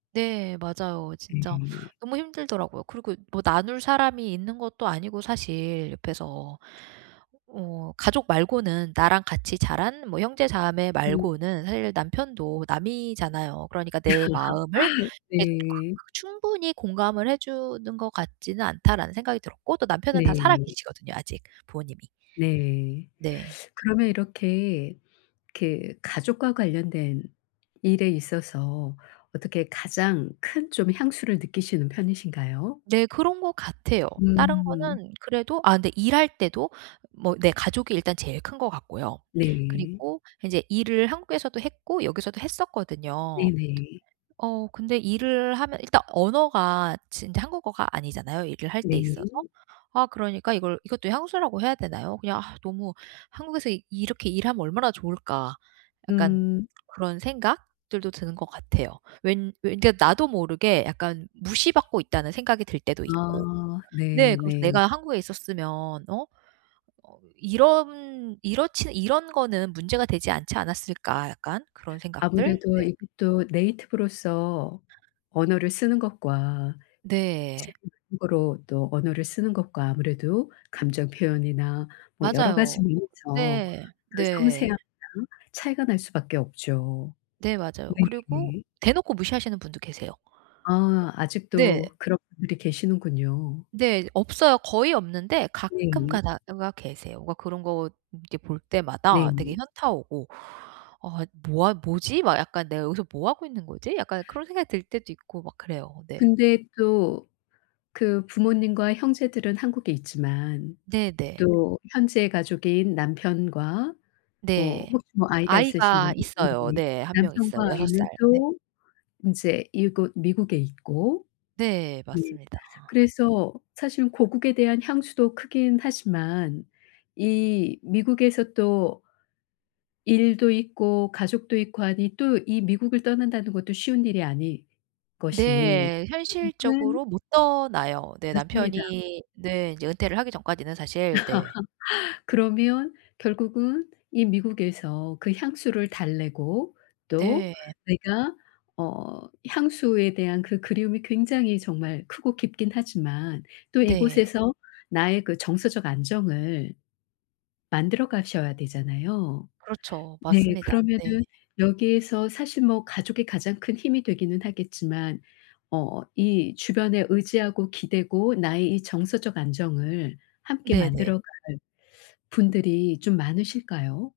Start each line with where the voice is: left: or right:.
right: 네. 맞아요. 진짜
left: 네.
right: 너무 힘들더라고요. 그리고 뭐 나눌 사람이 있는 것도 아니고 사실 옆에서. 어 가족 말고는 나랑 같이 자란 뭐 형제자매
left: 음.
right: 말고는 사실 남편도 남이잖아요. 그러니까 '내 마음을 이렇게
left: 네.
right: 충분히 공감을 해 주는 것 같지는 않다.'라는 생각이 들었고 또 남편은 다 살아
left: 네.
right: 계시거든요 아직 부모님이.
left: 네.
right: 네.
left: 그러면 이렇게, 이렇게 가족과 관련된 일에 있어서 어떻게 가장 큰 좀 향수를 느끼시는 편이신가요?
right: 네. 그런 것 같아요. 다른
left: 음.
right: 거는 그래도 아 근데 일할 때도 뭐 내 가족이 일단 제일 큰 거 같고요.
left: 네.
right: 그리고 인제 일을 한국에서도 했고 여기서도 했었거든요.
left: 네네.
right: 어 근데 일을 하면 일단 언어가 지금 이제 한국어가 아니잖아요 일을 할 때
left: 네.
right: 있어서. 아 그러니까 이걸 이것도 향수라고 해야 되나요? 그냥 아 너무 '한국에서 이렇게 일하면 얼마나 좋을까?' 약간
left: 음.
right: 그런 생각들도 드는 것 같아요. 왠 왜 그러니까 나도 모르게 약간 '무시받고 있다.'는 생각이 들 때도 있고.
left: 아.
right: 네
left: 네.
right: 그래서
left: 네.
right: '내가 한국에 있었으면 어? 어으. 이런 이렇지는 이런 거는 문제가 되지 않지 않았을까?' 약간 그런 생각들?
left: 아무래도
right: 네.
left: 이게 또 네이티브로서 언어를 쓰는 것과 제
right: 네.
left: 2 외국어로 또 언어를 쓰는 것과 아무래도 감정 표현이나 뭐 여러 가지
right: 맞아요.
left: 면에서
right: 네.
left: 그
right: 네.
left: 섬세함이랑 차이가 날 수밖에 없죠.
right: 네 맞아요. 그리고
left: 네네.
right: 대놓고 무시하시는 분도 계세요.
left: 아.
right: 네.
left: 아직도 그런 분들이 계시는군요.
right: 네. 없어요. 거의 없는데 가끔
left: 네.
right: 가다가 계세요. 뭔가 그런 거 이렇게 볼 때마다 되게
left: 네.
right: 현타 오고 '아. 뭐 하 뭐지?' 막 약간 '내가 여기서 뭐 하고 있는 거지?' 약간 그런 생각이 들 때도 있고 막 그래요. 네.
left: 근데 또 그 부모님과 형제들은 한국에 있지만
right: 네네.
left: 또 현재의 가족인 남편과 뭐
right: 네.
left: 혹시 뭐 아이가 있으신가요?
right: 아이가
left: 음
right: 있어요.
left: 네.
right: 네. 1 명 있어요.
left: 남편과
right: 6 살.
left: 아이는
right: 네.
left: 또 인제 이곳 미국에 있고
right: 네.
left: 네.
right: 맞습니다.
left: 그래서 사실은 고국에 대한 향수도 크긴 하지만 이 미국에서 또 일도 있고 가족도 있고 하니 또 이 미국을 떠난다는 것도 쉬운 일이 아닐 것이니
right: 네.
left: 결국은
right: 현실적으로 못 떠나요. 네
left: 맞습니다.
right: 남편이 네. 이제 은퇴를 하기 전까지는 사실. 네.
left: 그러면 결국은 이 미국에서 그 향수를 달래고 또
right: 네.
left: 내가 어 향수에 대한 그 그리움이 굉장히 정말 크고 깊긴 하지만 또
right: 네.
left: 이곳에서 나의 그 정서적 안정을 만들어 가셔야 되잖아요.
right: 그렇죠.
left: 네.
right: 맞습니다. 네.
left: 그러면은 여기에서 사실 뭐 가족이 가장 큰 힘이 되기는 하겠지만 어 이 주변에 의지하고 기대고 나의 이 정서적 안정을 함께
right: 네네.
left: 만들어 갈 분들이 좀 많으실까요?